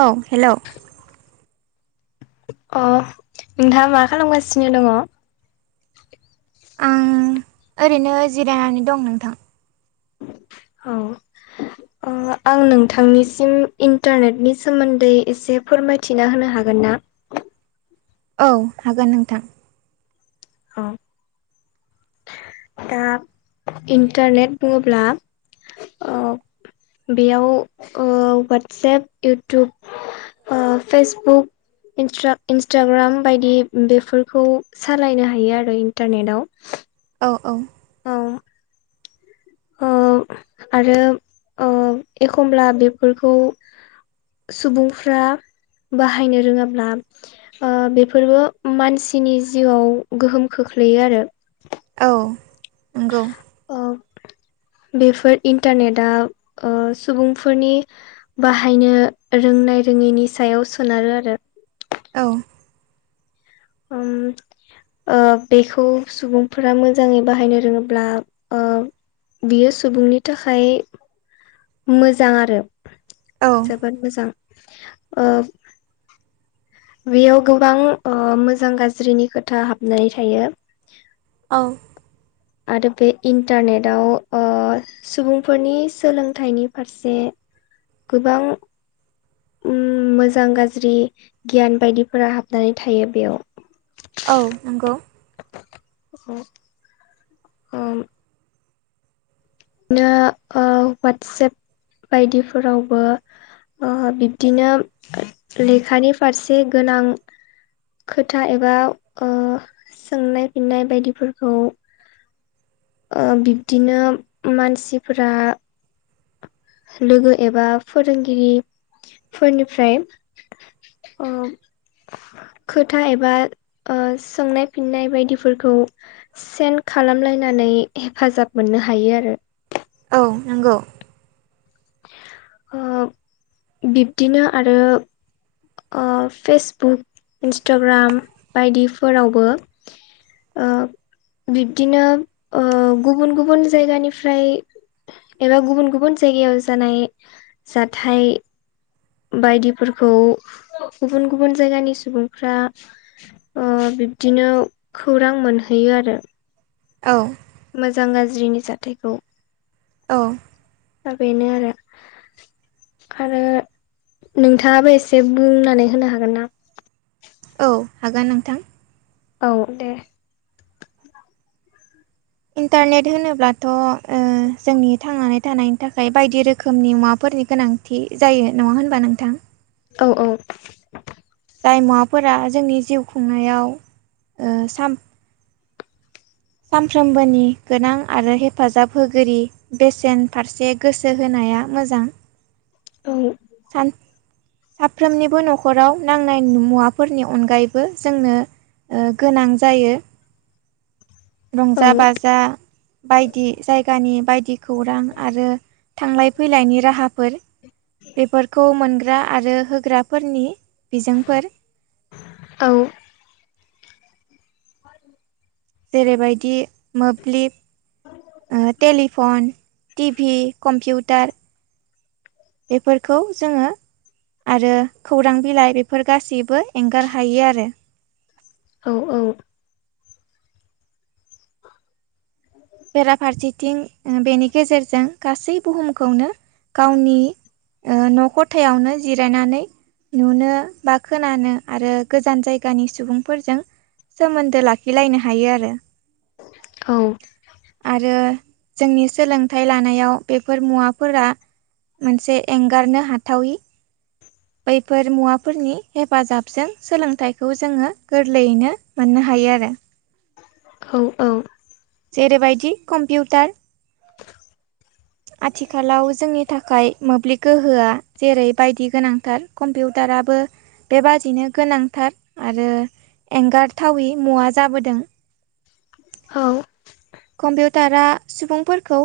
औ हेल' अ नोंथाङा मा खालामगासिनो दङ आं ओरैनो जिरायनानै दं नोंथां औ आं नोंथांनिसिम इन्टारनेटनि सोमोन्दै एसे फोरमायथिना होनो हा हागोन ना औ हागोन नोंथां औ दा इन्टारनेट बुङोब्ला बेयाव ववाट्सेएप इउटुब फेसबुक इन्सटाग्राम बायदि बेफोरखौ सालायनो हायो आरो इन्टारनेटाव औ औ अ आरो एखमब्ला बेफोरखौ सुबुंफ्रा बाहायनो रोङाब्ला बेफोरबो मानसिनि जिउआव गोहोम खो [unintelligible] आरो औ नंगौ [inaudible] बेफोर इन्टारनेटआ सुबुंफोरनि बाहायनो रोंनाय रोङैनि सायाव सोनारो आरो औ ओम ओ बेखौ सुबुंफोरा मोजाङै बाहायनो रोङोब्ला ओ बियो सुबुंनि थाखाय मोजां आरो औ जबोर मोजां ओ बेयाव गोबां ओ मोजां गाज्रिनि खोथा हाबनानै थायो औ आरो बे इन्टारनेटाव ओ सुबुंफोरनि सोलोंथाइनि फारसे गोबां ओ मोजां गाज्रि गियान बायदिफोरा हाबनानै थायो बेयाव औ नंगौ अ ओम बिनो ओ वाटसेप बायदिफोरावबो ओ बिब्दिनो लेखानि फारसे गोनां खोथा एबा ओ सोंनाय फिन्नाय बायदिफोरखौ बिब्दिनो मानसिफोरा लोगो एबा फोरोंगिरिफोरनिफ्राय अ खोथा एबा अ सोंनाय फिन्नाय बायदिफोरखौ सेन खालामलायनानै हेफाजाब मोननो हायो आरो औ नंगौ ओ बिब्दिनो आरो ओ फेसबुक इन्सटाग्राम बायदिफोरावबो ओ बिब्दिनो गुबुन गुबुन जायगानिफ्राय एबा गुबुन गुबुन जायगायाव जानाय जाथाय बायदिफोरखौ गुबुन गुबुन जायगानि सुबुंफ्रा ओ बिब्दिनो खौरां मोनहैयो आरो औ मोजां गाज्रिनि जाथायखौ औ दा बेनो आरो आरो नोंथाङाबो एसे बुंनानै होनो हागोन ना औ हागोन नोंथां औ दे। इन्टारनेट होनोब्लाथ' ओ जोंनि थांनानै थानायनि थाखाय बायदि रोखोमनि मुवाफोर नि गोनांथि जायो नङा होनबा नोंथां। औ औ। जायमुवाफोरा जोंनि जिउ खुंनायाव ओ साम। सानफ्रोमबोनि गोनां आरो हेफाजाब होगिरि बेसेन फारसे गोसो होनाय। होनाया मोजां। औ। सान। साफ्रोमनिबो न'खराव नांनाय मुवाफोरनि अनगायैबो जोंनो। ओ गोनां जायो। [inaudible] रंजा औ बाजा बायदि जायगानि। बायदि खौरां आरो थांलाय फैलायनि राहाफोर। बेफोरखौ मोनग्रा आरो होग्राफोरनि। बिजोंफोर। आरो। जेरैबायदि मोब्लिब ‌ टेललिफन टिभि कम्पिउटार बेफोरखौ जोङो आरो खौरां बिलाइ बेफोर गासिबो बो एंगार हायो आरो। औ औ। बेराफारसेथिं बेनि गेजेरजों गासै बुहुमखौनो। गावनि ओ न' खथायावनो जिरायनानै नुनो बा खोनानो आरो गोजान जायगानि सुबुंफोरजों सोमोन्दो लाखिलायनो हायो आरो। औ। ओ जोंनि सोलोंथाइ लानायाव बेफोर मुवाफोरा मोनसे एंगारनो हाथावि बैफोर मुवाफोरनि हेफाजाबजों सोलोंथाइखौ जोङो गोरलैयैनो मोननो हायो। बिदि आरो। औ औ। जेरैबायदि कम्पिउटार [inaudible] आथिखालाव जोंनि थाखाय मोब्लिब गोहोआ जेरै बायदि गोनांथार कम्पिउटार टाराबो बेबादिनो गोनांथार आरो एंगारथावै मुवा जाबोदों। औ। दारा सुबुंफोरखौ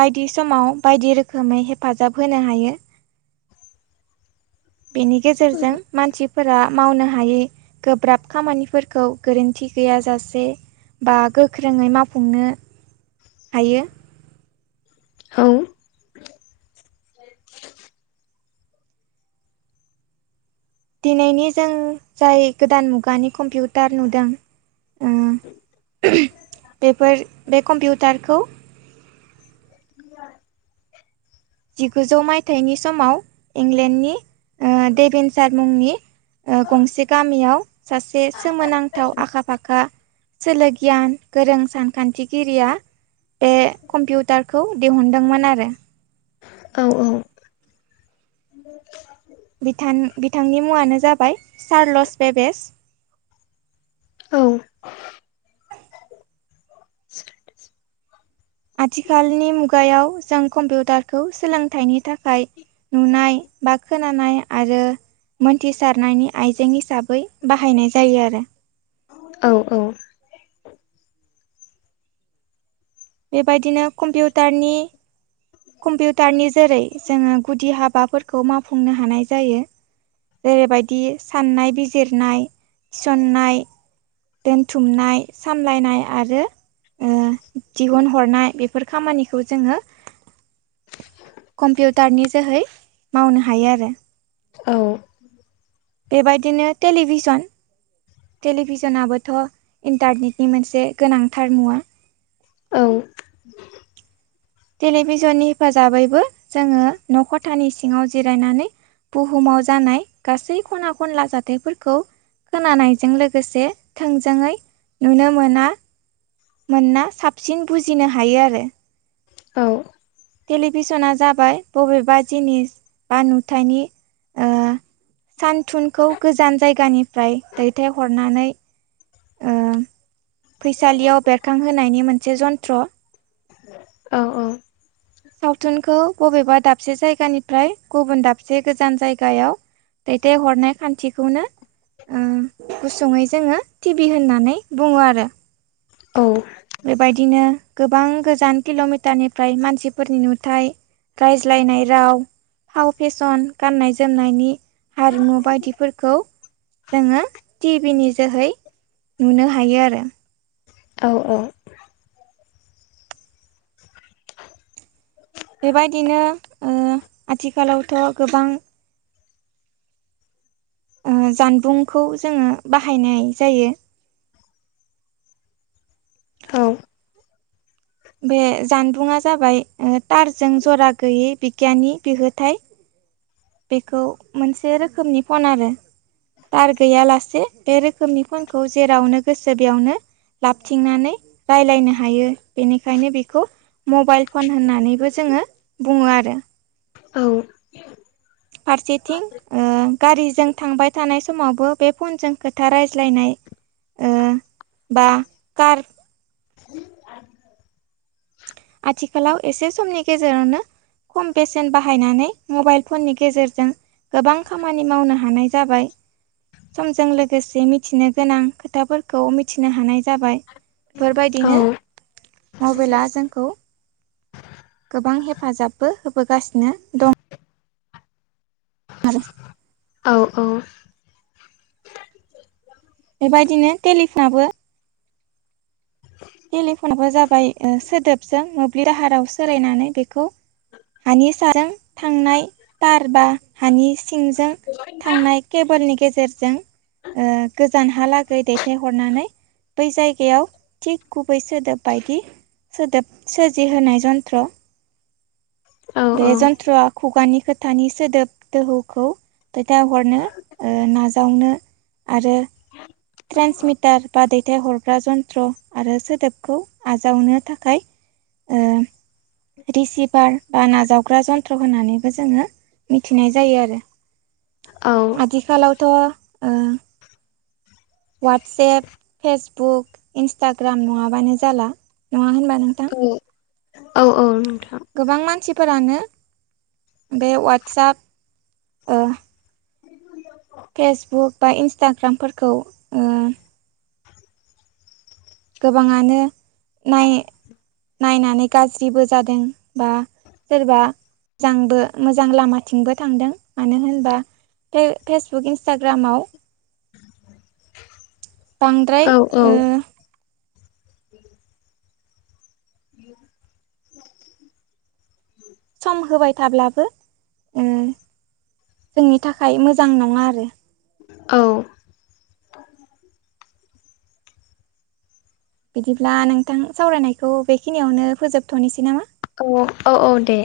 बायदि समाव बायदि रोखोमै हेफाजाब होनो हायो। बेनि गेजेरजों मानसि फोर मावनो हायै गोब्राब खामानिफोरखौ गोरोन्थि गैया जासे बा गोख्रोङै मावफुंनो हायो। औ दिनैनि जों जाय गोदान मुगानि कम्पिउ दार नुदों ओ बेफोर बे कम्पिउटारखौ [inaudible] जिगुजौ मायथाइनि समाव इंलेण्डनि देभेनसार मुंनि ओ गंसे गामियाव सासे सोमोनांथाव आखा फाखा सोलो गियान गोरों सानखांथिगिरिया बे कम्पिउटारखौ दिहुनदोंमोन आरो। औ औ। बिथां बिथांनि मुङानो जाबाय चार्लस वेबेस। औ [inaudible] आथिखालनि मुगायाव जों कम्पिउटारखौ सोलोंथाइनि थाखाय नुनाय बा खोनानाय आरो मोनथिसारनायनि आइजें हिसाबै बाहायनाय जायो आरो। औ औ। बेबायदिनो कम्पिउटारनि कम्पिउटारनि जेरै जोङो गुदि हाबाफोरखौ मावफुंनो हानाय जायो। जेरैबायदि साननाय बिजिरनाय थिसननाय दोनथुमनाय सामलायनाय आरो ओ दिहुनहरनाय बेफोर खामानिखौ जोङो कम्पिउटारनि जोहै मावनो हायो आरो। औ। बेबायदिनो टेलिभिसन टेलिभिसनाबोथ' इन्टारनेटनि मोनसे गोनांथार मुवा। औ टेलिभिजननि हेफाजाबैबो जोङो न' खथानि सिङाव जिरायनानै बुहुमाव जानाय गासै खना खनला जाथायफोरखौ खोनानायजों लोगोसे थोंजोङै नुनो मोनना मोनना साबसिन बुजिनो हायो आरो। औ। टेलिभिसना जाबाय बबेबा जिनिस बा नुथायनि ओ सानथुनखौ गोजान जायगानिफ्राय दैथायहरनानै ओ फैसालियाव बेरखांहोनायनि मोनसे जन्थ्र। औ औ। सावथुनखौ बबेबा दाबसे जायगानिफ्राय गुबुन दाबसे गोजान जायगायाव दैथाय हरनाय खान्थिखौनो ओ गुसुङै जोङो टि भि होननानै बुङो आरो। बेबायदिनो गोबां गोजान किल'मिटारनिफ्राय मानसिफोरनि नुथाय रायज्लायनाय राव फाव फेसन गाननाय जोमनायनि हारिमु बायदिफोरखौ जोङो टिभि नि जोहै नुनो हायो आरो। औ औ। बेबायदिनो ओ आथिखालावथ' गोबां ओ जानबुंखौ जोङो बाहायनाय जायो। [inaudible] औ। बे जानबुंङा जाबाय ओ थारजों जरा गैयै बिगियनि बिहोथाय। बेखौ मोनसे रोखोमनि फन आरो बार गैयालासे बे रोखोमनि फनखौ जेरावनो गोसो बेयावनो लाबथिंनानै रायलायनो हायो, बेनिखायनो बेखौ मबाइल फन होननानैबो जोङो बुङो आरो। औ। फारसेथिं ओ गारिजों थांबाय थानाय समावबो बे फनजों खोथा रायज्लायनाय ओ बा कार आथिखालाव एसे समनि गेजेरावनो खम बेसेन बाहायनानै मबाइल फननि गेजेरजों गोबां खामानि मावनो हानाय जाबाय समजों लोगोसे मिथिनो गोनां खोथाफोरखौ मिथिनो हानाय जाबाय बेफोरबायदिनो मबाइला जोंखौ गोबां हेफाजाबबो होबोगासिनो दं आरो औ औ बेबायदिनो टेलिफनाबो टेलिफनाबो ओ जाबाय सोदोबजों मोब्लिब राहाराव सोलायनानै बेखौ हानि साजों थांनाय तार बा हानि सिंजों थांनाय केबोलनि गेजेरजों ओ गोजानहालागै दैथायहरनानै बै जायगायाव थिग गुबै सोदोब बायदि सोदोब सोरजिहोनाय जन्त्र बे औ जन्थ्रआ खुगानि खोथानि सोदोब दोहौखौ खोथा ओ हरनो नाजावनो आरो ट्रेन्समिटार बा दैथाय हरग्रा जन्त्र आरो सोदोबखौ आजावनो थाखाय रिसिभार बा नाजावग्रा जन्थ्र होनानैबो जोङो मिथिनाय जायो आरो औ औ आथिखालावथ' ववाट्सेएप फेसबुक इन्स्टाग्राम नङाबानो जाला नङा होनबानो नोंथां औ नोंथां गोबां मानसिफोरानो बे वाट्सप फेसबुक बा इन्सटाग्रामफोरखौ गोबाङानो नाय नायनानै गाज्रिबो जादों बा सोरबा मोजांबो मोजां लामाथिंबो थांदों मानो होनबा फे फेसबुक इन्स्टाग्रामाव बांद्राय औ ओ सम होबाय थाब्लाबो ओ जोंनि थाखाय मोजां नंङा आरो औ बिदिब्ला नोंथां सावरायनायखौ बेखिनियावनो फोजोबथ'नोसै नामा औ औ औ दे